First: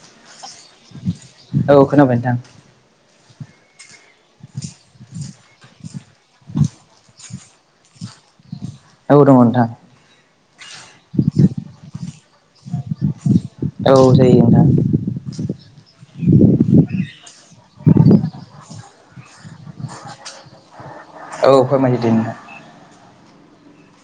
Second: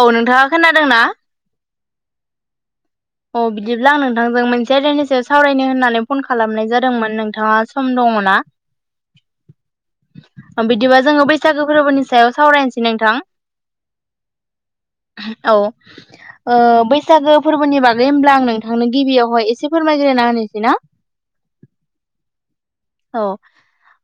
औ नोंथाङा खोनादोंना? औ खोनाबाय नोंथां। औ बिदिब्ला आं नोंथांजों मोनसे आइदानि सायाव सावरायनो होननानै फन खालामनाय जादोंमोन नोंथाङा सम दङ ना? औ दङ नोंथां बिदिबा जोङो बैसागो फोरबोनि सायाव सावरायनोसै नोंथां। औ जायो नोंथां औ ओ बैसागो फोरबोनि बाग गै होमब्ला आं नोंथांनो गिबियावहाय एसे फोरमायग्रोना होनोसै ना। औ फोरमायदो दे नोंथां। औ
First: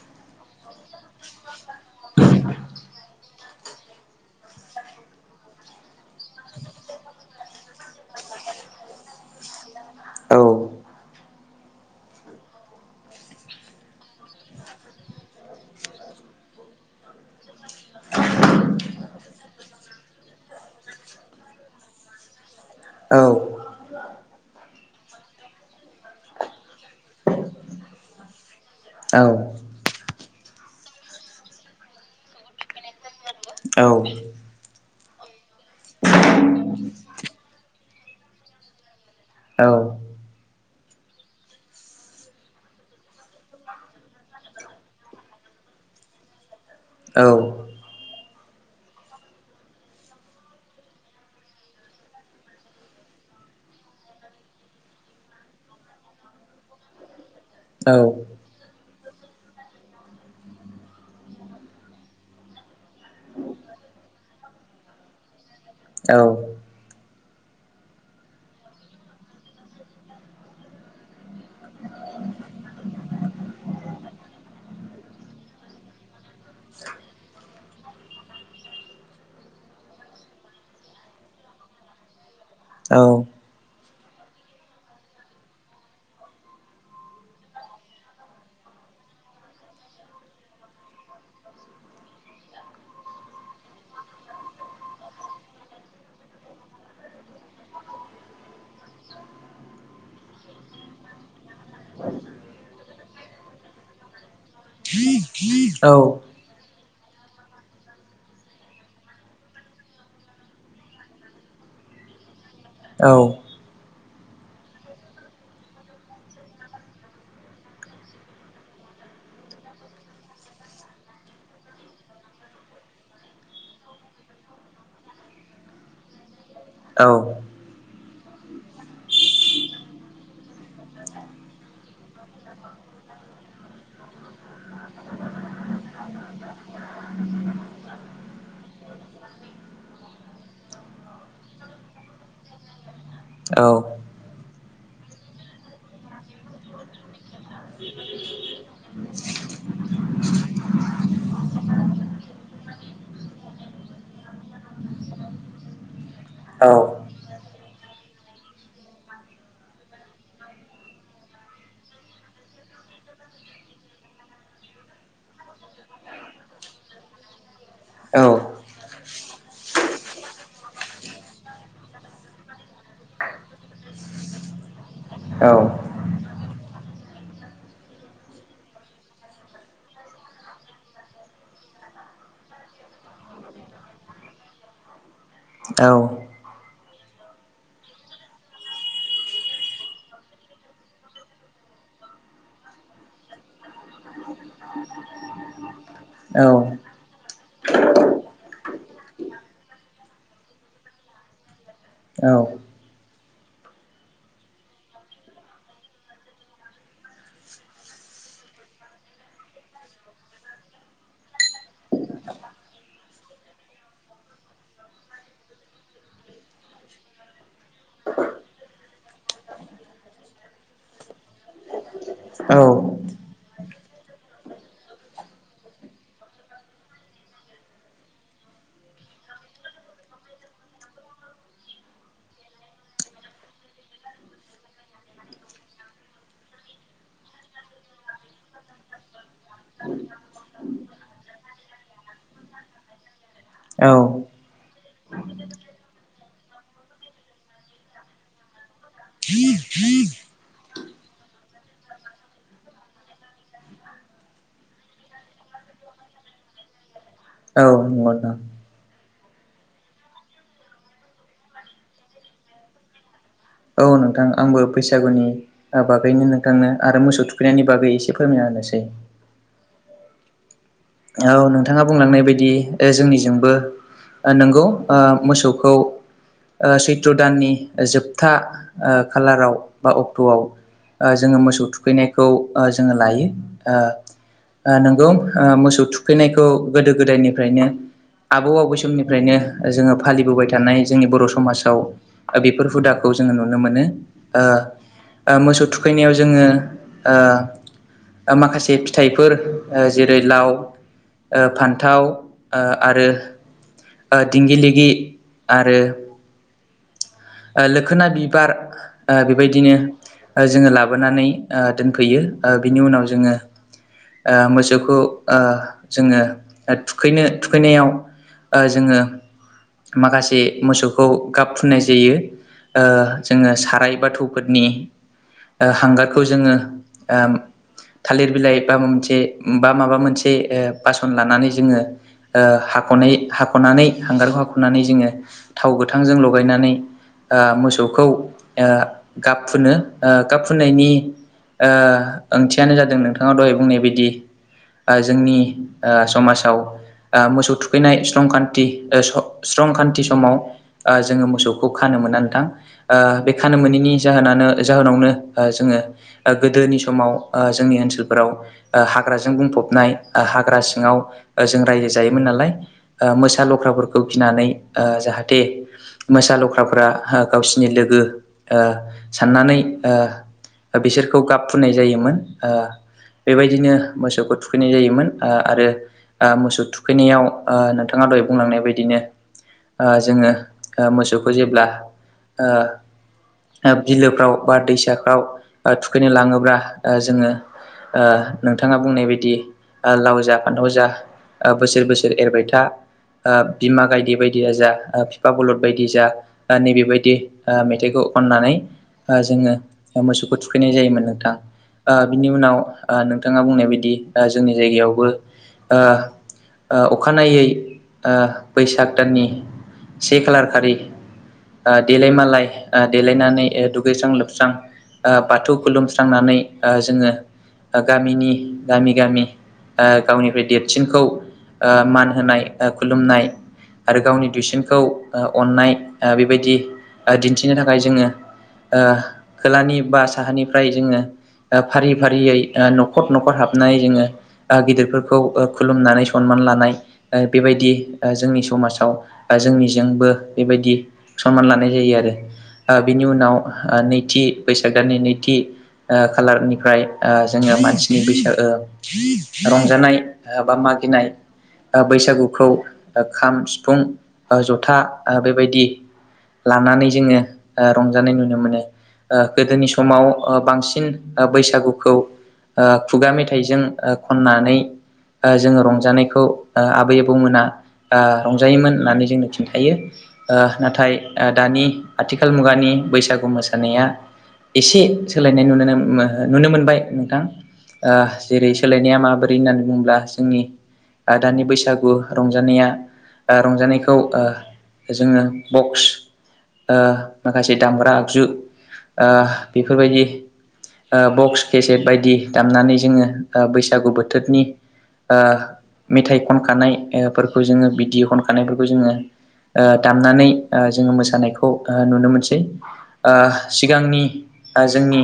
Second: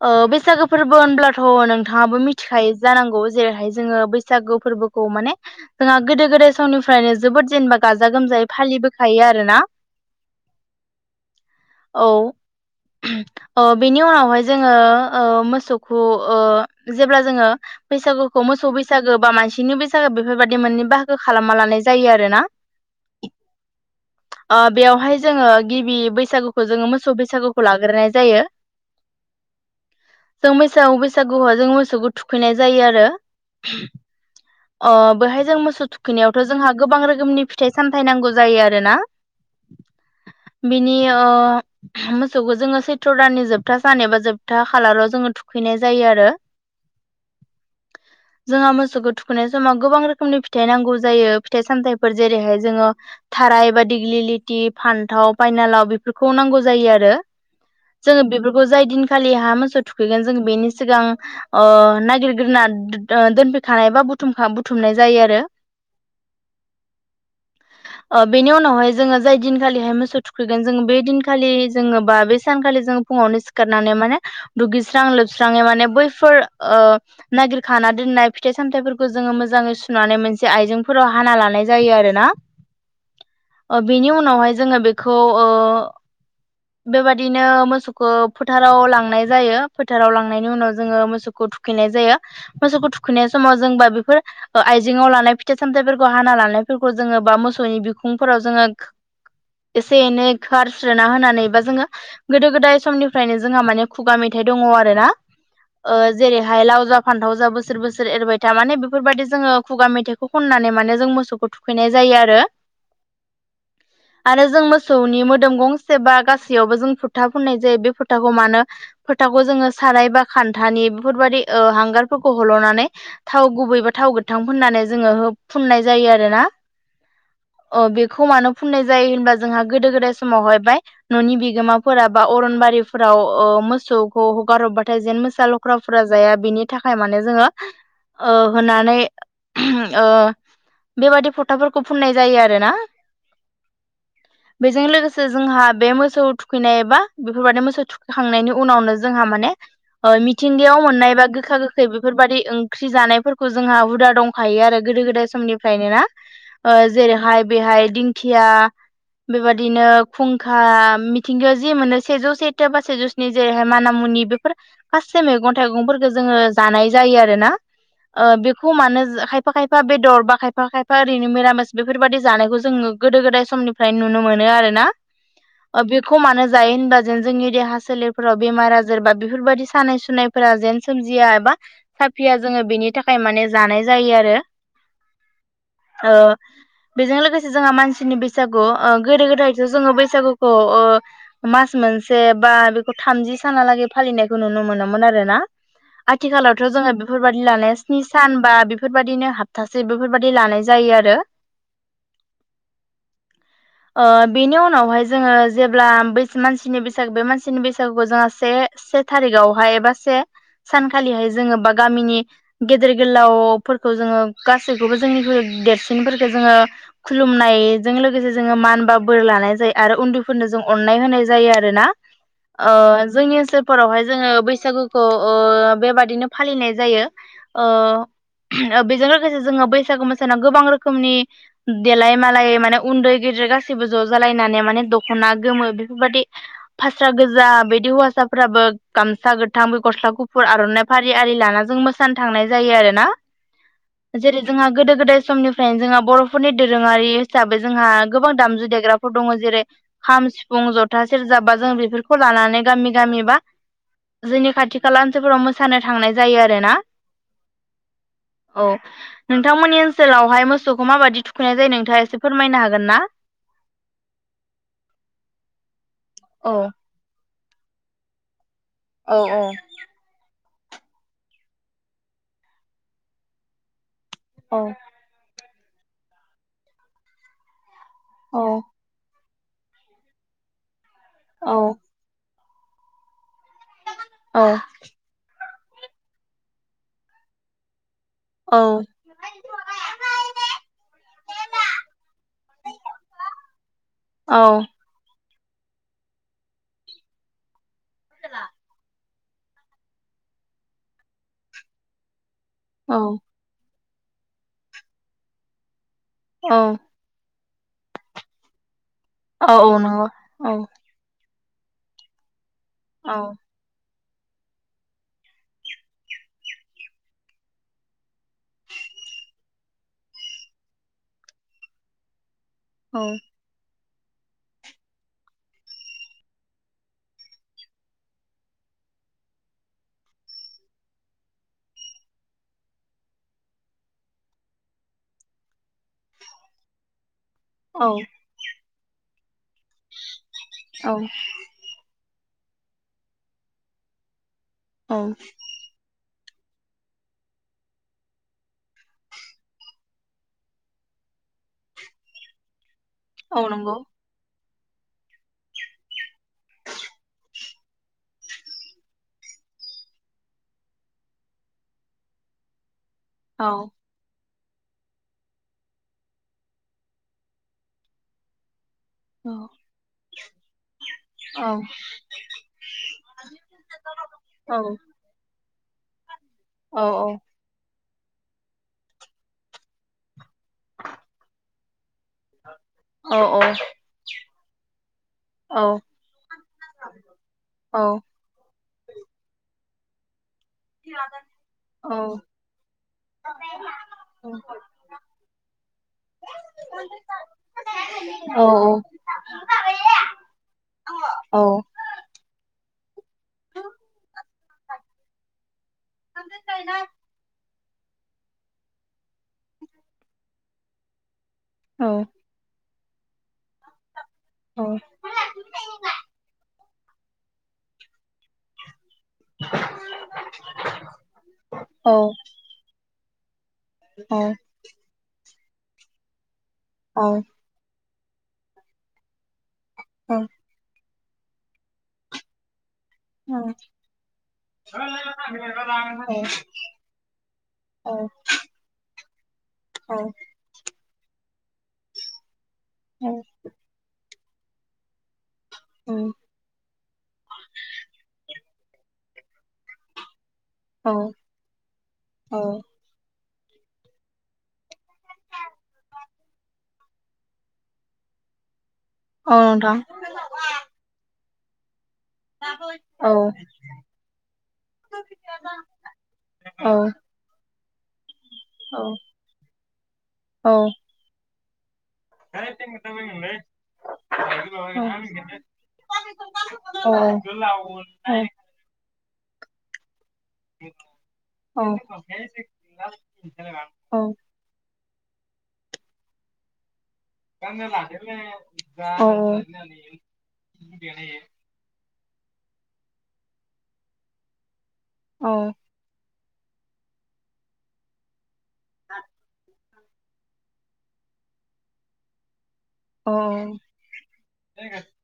ओ बैसागो फोरबो होनब्लाथ' नोंथाङाबो मिथिखायो जानांगौ जेरैहाय जोङो बैसागो फोरबो खौ माने जोंहा गोदो गोदाय समनिफ्रायनो जोबोद जेनेबा गाजा गोमजायै फालिबोखायो आरोना औ औ। अ' बेनि उनावहाय जोङो ओ मोसौखौ ओ जेब्ला जोङो बैसागुखौ मोसौ बैसागो बा मानसिनि बैसागो बेफोरबायदि मोननै बाहागो खालामना लानाय जायो आरोना। औ। ओ बेवहाय जोङो गिबि बैसागुखौ जोङो मोसौ बैसागुखौ लाग्रोनाय जायो। औ। जों बैसागु बैसागुआव जों मोसौखौ थुखैनाय जायो आरो। औ अ' बेहाय जों मोसौ थुखैनायावथ' जोंहा गोबां रोखोमनि फिथाइ सामथाइ नांगौ जायो आरोना। औ बिनि ओ मोसौखौ जोङो सैथ्र' दाननि जोबथा सान एबा जोबथा खालाराव जोङो थु खैनाय जायो आरो। औ। जोंहा मोसौखौ थुखैनाय समाव गोबां रोखोमनि फिथाइ नांगौ जायो फिथाइ सामथायफोर जेरैहाय जोङो थाराय बा दिग्लिलिथि फान्थाव बायनालाव बेफोरखौ नांगौ जायो आरो। औ। जोङो बेफोरखौ जाय दिनखालि हा मोसौ थुखैगोन जों बेनि सिगां ओ नागिरग्रोना दो-दोन ग्रोखानाय बा बुथुमखा बुथुमनाय जायो आरो। औ। ओ बेनि उनावहाय जोङो जाय दिनखालिहाय मोसौ थुखैगोन जोङो बे दिनखालि जोङो बा बे सानखालि जोङो फुङावनो सिखारनानै माने दुगैस्रां लोबस्राङै माने बैफोर ओ नागिरखाना दोन नाय फिथाइ सामथाइफोरखौ जोङो मोजाङै सुनानै मोनसे आइजेंफोराव हाना लानाय जायो आरो ना। औ बिनि उनावहाय जोङो बेखौ ओ बेबायदिनो मोसौखौ फोथाराव लांनाय जायो फोथाराव लांनायनि उनाव जोङो मोसौखौ थुखैनाय जायो मोसौखौ थुखैनाय समाव जोंबा बेफोर आइजेंंआव लानाय फिथाइ -सामथायफोरखौ हाना ल जोङो बा मोसौनि बिखुंफोराव जोङो एसे एनै खस्रोना होनानैबा जोङो गोदो गोदाय समनिफ्रायनो जोंहा माने खुगा मेथाइ द जेरै ल फान्थाव जा बोसोर बोसोर एरबाय था माने बेफोरबायदि जोङो खुगा मेथाइ खनानै माने जों मोसौखौ थुखैनाय जायो आरो औ आरो जों मोसौनि मोदोम गंसे बा गासैयावबो जों फुरथा फुननाय जायो बे फुर्थाखौ मानो फोथावखौ जोङो सानाय बा खान्थानि बेफोरबायाददि हांगारफोरखौ हल'नानै थाव गुबै बेबा थाव गोथां फुननानै जोङो हो फुननाय जायो आरो ना औ अ बेखौ मानो फुननाय जायो होनबा जोंहा गोदो गोदाय समावहाय बाय न'नि बिगोमाफोरा बा अ बारिफोराव मोसौखौ हगारहरबाथाय जेन मोसा लख्राफोरा जाया बिनि थाखाय माने जोङो होननानै बेबायदि फट' फथाफोरखौ फुननाय जायो आरो ना औ बेजों लोगोसे जोंहा बे मोसौ थुखैनायबा बेफोरबादि मोसौ थुखैखांनायनि उनावनो जोंहा माने मिथिंगायाव मोननाय बा गोखा गोखै बेफोरबायदि ओंख्रि जानायफोरखौ जोंहा हुदा दं। दंखायो आरो गोदो गोदाय समनिफ्रायनो ना औ जेरैहाय बेहाय दिंखिया बेबायदिनो खुंखा मिथिंगायाव जि मोनो सेजौ सेथो बा सेजौ स्नि जेरैहाय माना मु नि बेफोर माससे मैगं थाइगंफोरखौो जोङो जानाय जायो आरो ना बेखौ मानो खायफा खायफा बेदर बा खायफा खायफा एा ओरैनो मिरामिस बेफोरबायदि जानायखौ जोङो गोदो गोदाय समनिफ्राय नुनो मोनो आरोना औ खमानो जायो होनबा जेन जोंनि देहा सोलेरफोराव बेमार आजार बा बेफोरबायदि सानाय सुनायफोरा जेन सोम ुया एबा साफिया जोङो बिनि थाखाय माने जानाय जायो आरो अ बेजों लोगोसे जोंहा मानसिनि बैसागु गोदो गोदायथ' जोङो बैसागुखौ मास मोन मोनसे बा बेखौ थामजि सानालागै फालिनायखौ नुनो मोनोमोन आरोना आथिखालावथ' जोङो बेफोरबादि लानाया स्नि सान बा बेफोरबायाददिनो हाबतासे बेफोरबाद ल जायो आरो बेनि उनावहाय जोङो जेब्लाै मानसिनि बैसागु बे मानसिनि बैसागुखौ जों से से थारिखावहाय ए बा से सानखालिहाय जोङो बा गामिनि गेदेर गोलाव फोर जोङो गासि बेबो जोंनि देरसिनफोरखौ जोङो खुलुमनायजों लोगोसे जोङो मान बा बोर लानाय जायो। आरो उन्दैफोरनो जों अननाय होनाय जायो आरोना जोंनि बोसोरफोरावहाय जोङो बैसागुखौ ओ बेबादिनो फालिनाय जायो ओ ओ बेजों लोगोसे जोङो बैसागु मोसानायाव गोबां रोखोमनि देलाय मालाय माने उन्दै गेदेर गासिबो ज जालायना माने माने दखना गोमो बेफोरबायदि फास्रा गोजा बिदि हौवासाफोराबो गामसा गोथां बे गस्ला गुफुर आरनाइ फारि आरि लाना जों मोसानो थांनाय जायो आरोना जेरै जोंहा गोदो गोदाय समनिफ्रायनो जोंहा बरफोरनि दोरोङारि हिसाबै जोंहा गोबां दामजु देग्राफोर दङ जेरै खाम सिफुं जथा सेरजा बा जों बेफोरखौ लानानै गामि गामि बा जोंनि खाथि खाला ओनसोलफोराव मोसानो थांनाय जायो आरो ना औ नंगौ नोंथां नोंथांमोननि ओनसोलावहाय मोसौखौ माबायदि थुखैनाय जायो नोंथाङा एसे फोरमायनो हागोन ना औ नोंथां आंबो बैसागुनि ओ बागैनो औ नोंथांनो आरो मोसौ थुखैनायनि बागै एसे फोरमायना होनोसै औ औ औ नोंथाङा बुंलांनाय बायदि ओ जोंनिजोंबो ओ औ नोंगौ ओ मोसौखौ ओ सैथ्र दाननि जोबथा ओ खालाराव बा अक्टआव ओ जोङो औ मोसौ थुखैनायखौ ओ जोङो लायो औ ओ नोंगौ ओ मोसौ थुखैनायखौ गोदो गोदायनिफ्रायनो आबौ औ आबै समनिफ्रायनो जोङो फालिबोबाय थानाय जोंनि बर समाजाव बेफोर हुदाखौ जोङो नु मोनो औ ओ ओ मोसौ थुखैनायाव जोङो ओ ओ माखासे फिथाइफोर ओ जेरै लाव ओ फान्थाव ओ औ आरो दिंगि लिगि आरो औ ओ लोखोना बिबार ओ बेबायदिनो औ नंगौ ओ औ जोङो लाबोनानै ओ दोनफैयो ओ बिनि उनाव औ जोङो ओ मोसौखौ ओ जोङो थुखैनो थुखैनायाव ओ जोङो माखासे मोसौखौ गाब फुननाय जायो ओ जोङो साराय बा थौफोरनि ओ हांगारखौ जोङो ओ थालिर बिलाइ बा माबा मोनसे बा माबा मोनसे ओ बासन लानानै जोङो हाखनै हाखनानै हांगारखौ हाखनानै जोङो थाव गोथांजों लगायनानै ओ औ मोसौखौ ओ गाब फुनो ओ गाब फु फुननायनि औ ओ ओंथियानो जादों नोंथाङा दहाय बुंनाय बायदि ओ औ जोंनि ओ समाजाव ओ मोसौ थुखैनाय स्लंखान्थि ओ स स्रंखान्थि समाव ओ जोङो मोसौखौ खानो मोना नोंथां ओ बे औ खानो नंगौ मोनैनि जाहोनानो जाहोनावनो ओ जोङो ओ गोदोनि समाव ओ जोंनि ओनसोलफोराव ओ हाग्राजों बुंफ फबनाय ओ हाग्रा सिङाव जों रायजो जायोमोन नालाय ओ मोसा औ लख्राफोरखौ गिनानै ओ जाहाथे मोसा लख ख्राफ्रा ओ गावसिनि लोगो ओ औ साननानै ओ ओ बिसोरखौ गाब फुनाय जायोमोन ओ बेबायदिनो मोसौखौ औ थुखैनाय औ जायोमोन ओ आरो ओ मोसौ औ औ थुखैनायाव ओ नोंथाङा दहाय बुंलांनाय बायदिनो ओ जोङो ओ मोसौखौ जेब्ला ओ औ ओ बिलोफ्राव बा दैसाफ्राव ओ थुखैनो लाङोब्ला ओ जोङो ओ नोंथाङा बुंनाय बायदि ओ लाव जा फानथाव जा ओ बोसोर बोसोर एरबाय था ओ बिमा गायदे बायदि दाजा ओ बिफा बलद बायदि जा ओ नैबेबायदि ओ मेथाइखौ खननानै ओ जोङो ओ मोसौखौ थुखैनाय जायोमोन नोंथां ओ बिनि उनाव ओ नोंथाङा बुंनायबायदि ओ जोंनि जायगायावबो ओ ओ अखानायै ओ बैसाग दाननि से खालार खालि ओ देलाय मालाय ओ देलायनानै ओ दुगैस्रां लोबस्रां ओ बाथौ खुलुमस्रांनानै ओ जोंङो ओ गामिनि गामि गामि ओ गावनिफ्राय देदसिनखौ ओ मान होनाय ओ खुलुमनाय आरो गावनि दुइसिनखौ अननाय ओ बेबायदि ओ दिन्थिनो थाखाय जोंङो ओ खोलानिबा साहानिफ्राय जोंङो फारि-फारियै ओ न न'खर-न'खर हाबनाय जोंङो ओ गिदिरफोरखौ खुलुमनानै सनमान लानाय ओ बेबायदि ओ जोंनि समाजाव ओ जोंनि औ जोंबो बेबायदि सनमान लानाय जायो आरो ओ बिनि औ उनाव ओ नैथि बैसागनि दाननि नैथि ओ खालारनिफ्राय ओ जोंङो मानसिनि बैसाग ओ रंजानाय ओ बा औ मागिनाय ओ बैसागुखौ ओ खाम सिफुं ओ जथा ओ बेबायदि लानानै जोंङो ओ रंजानाय नुनो मोनो। ओ गोदोनि नोंथां समाव ओ बांसिन ओ बैसागुखौ ओ औ खुगा मेथाइजों ओ खननानै ओ जोंङो रंजानायखौ ओ औ आबै औ आबौ मोना ओ रंजायोमोन होननानै औ जोंनो खिन्थायो ओ नाथाय ओ दानि आथिखाल मुगानि बैसागु मोसानाया एसे सोलायनाय नुनो मो नुनो मोनबाय नोंथां ओ जेरै सोलायनाया माबा होननानै बुङोब्ला जोंनि ओ दानि बैसागु रंजानाया ओ रंजानायखौ ओ जोंङो बक्स ओ माखासे दामग्रा आगजु ओ बेफोरबायदि ओ बक्स केसेट बायदि दामनानै जोंङो ओ बैसागु बोथोरनि ओ औ औ मेथाइ खनखानायफोरखौ जोंङो बिदि खनखानायफोरखौ ओ जोंङो दामनानै ओ जोंङो मोसानायखौ ओ नुनो मोनसै औ ओ सिगांनि ओ जोंनि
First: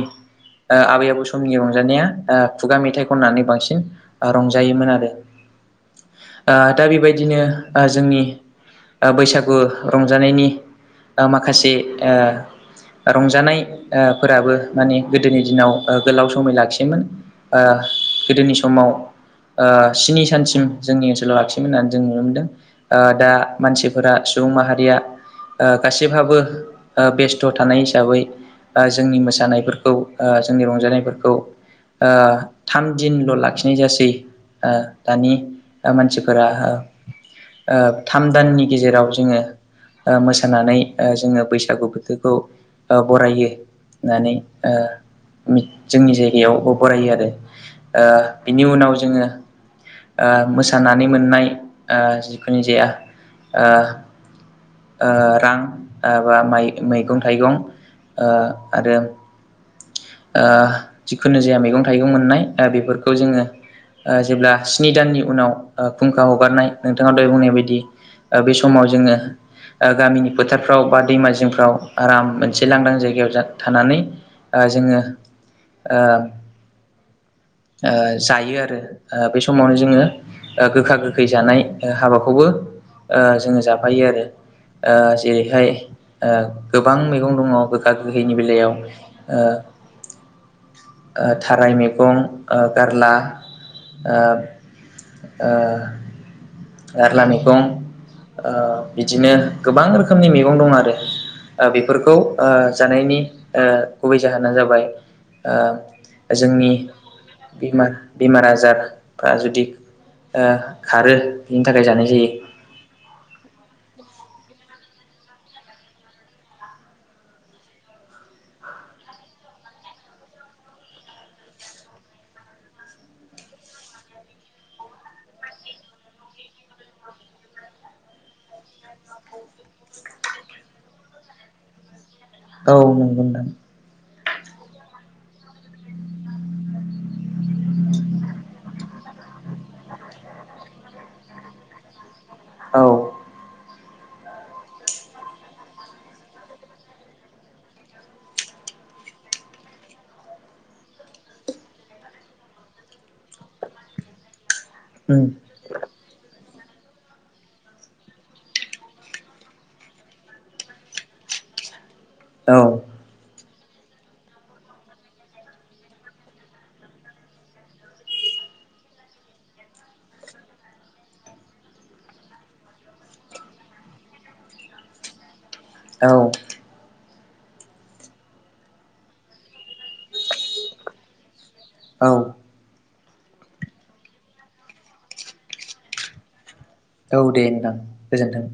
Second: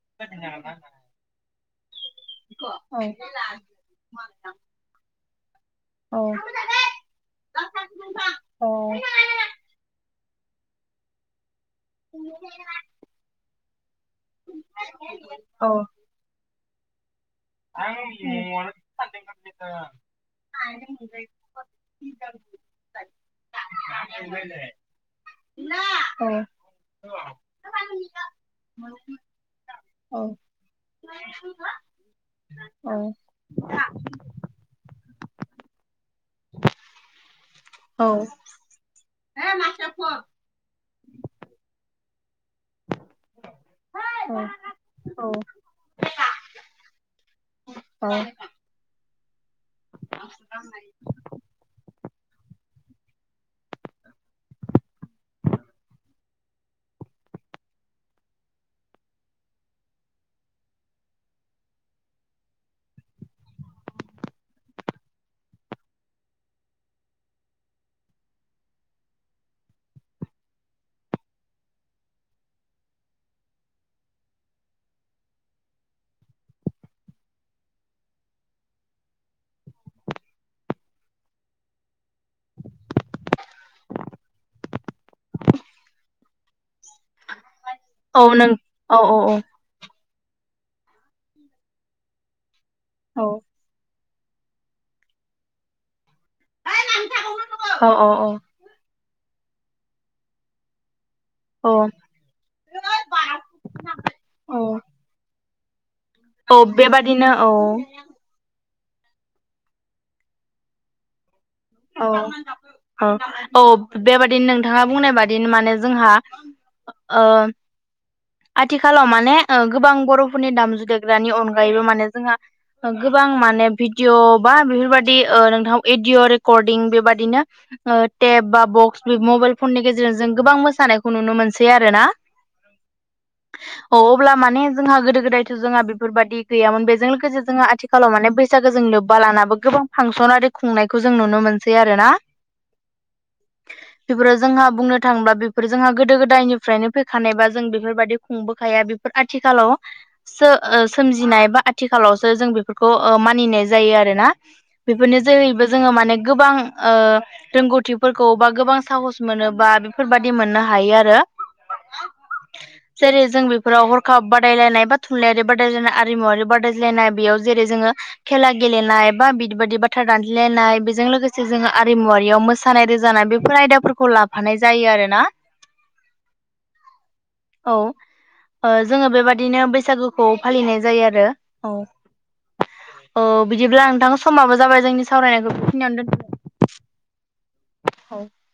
ओ आबै आबौ समनि रंजानाया ओ खुगा मेथाइ खननानै बांसिन रंजायोमोन आरो। ओ दा बेबायदिनो जोंनि औ बैसागु रं नुजानायनि दा माखासे ओ रंजानाय ओ फोराबो माने गोदोनि दिनाव ओ गोलाव समै लाखियोमोन ओ गोदोनि समाव ओ स्नि सानसिम जोंनि ओनसोलाव लाखियोमोन होननानै जों नुनो मोनदों। ओ दा मानसिफोरा सुबुं माहारिया ओ गासिबहाबो ओ बेस्थ' थानाय हिसाबै ओ जोंनि मोसानायफोरखौ ओ जोंनि रंजानायफोरखौ ओ थाम दिनल' लाखिनाय जासै ओ दानि ओ मानसि फोरा ओ थाम दाननि गेजेराव जोंङो ओ मोसानानै लानानै ओ जोंङो बैसागु बोथोरखौ ओ बरायो होननानै ओ जोंनि जायगायावबो बरायो आरो। ओ बिनि उनाव जोंङो ओ मोसानानै मोननाय ओ जिखुनु जाया ओ ओ रां एबा मै-मैगं थाइगं ओ आरो ओ जिखुनु जाया मैगं थाइगं मोननाय ओ बेफोरखौ जोंङो ओ जेब्ला स्नि दाननि उनाव ओ फुंखा हगारनाय नोंथाङा दहाय बुंनाय बायदि ओ बे समाव जोंङो ओ गामिनि फोथारफ्राव बा दैमा जिंफ्राव आराम मोनसे लांदां जायगायाव थानानै ओ जोंङो ओ [inaudible] ओ जायो आरो बे समावनो जोङो गोखा गोखै जानाय हाबाखौबो ओ जोङो जाफायो आरो ओ जेरैहाय ओ गोबां मैगं दङ गोखा गोहैनि बेलायाव ओ ओ थाराय मैगं ओ गारला ओ ओ गारला मैगं ओ बिदिनो गोबां रोखोमनि मैगं दं आरो ओ बेफोरखौ ओ जानायनि ओ गुबै जाहोना जाबाय ओ औ जोंनि बेबादिनो औ बेमार बेमार आजार बा जुदि ओ खारो बिनि थाखाय जानाय औ जायो आ औ बेबादिनो नोंथाङा बुंनाय बादि माने जोंहा आथिखालाव माने गोबां बर'फोरनि दामजु देग्रानि अनगायैबो माने जोंहा गोबां माने भिडिअ बा बेफोरबादि ओ नोंथां रेडिअ' रेर्खदिं बेबादिनो टेब बा बक्स मबाइल फननि गेजेरजों जों गोबां मोसानायखौ नुनो मोनो। सै आरोना औ नंगौ नोंथां अब्ला माने जोंहा गोदो गोदायथ' जोंहा बेफोरबादि गैयामोन बेजों लोगोसे जोंहा आथिखालाव माने बैसागो जों लोब बा लानाबो गोबां फांसन आरि खुंनायखौ जों नुनो मोनसै आरोना औ। [inaudible] [unintelligible] बेफोराव जोंहा बुंनो थाङोब्ला बेफोर जोंहा गोदो गोदायनिफ्रायनो फैखानायबा जों बेफोरबायदि खुंबोखाया बेफोर आथिखालाव सोमजिनाय बा आथिखालावसो जों बेफोरखौ ओ मानिनाय जायो आरो ना बेफोरनि उम जेहैबो माने गोबां रोंगौथिफोरखौ बा गोबां साहस मोनोबा बेफोरबायदि मोननो हायो। आरो औ जेरै जों बे फोराव हरखाब बादायलायनाय बा थुनलाइयारि बादायलायनाय आरिमुवारि बादायलायनाय बेयाव जेरै जोङो खेला गेले गेलेनाय एबा बिदि बादि बाथ्रा दान दान्थेलायनाय बेजों लोगोसे जों आरिमुवारियाव मोसानाय रोजाबनाय बेफोर आयदाफोरखौ लाफानाय जायो आरोना औ। औ जोङो बेबादिनो बैसागुखौ फालिनाय जायो। आरो औ। औ बिदिब्ला नोंथां समाबो जाबाय जोंनि सावरायनायखौ बेखिनियावनो दोनथ'बाय औ दे नोंथां गोजोन्थों।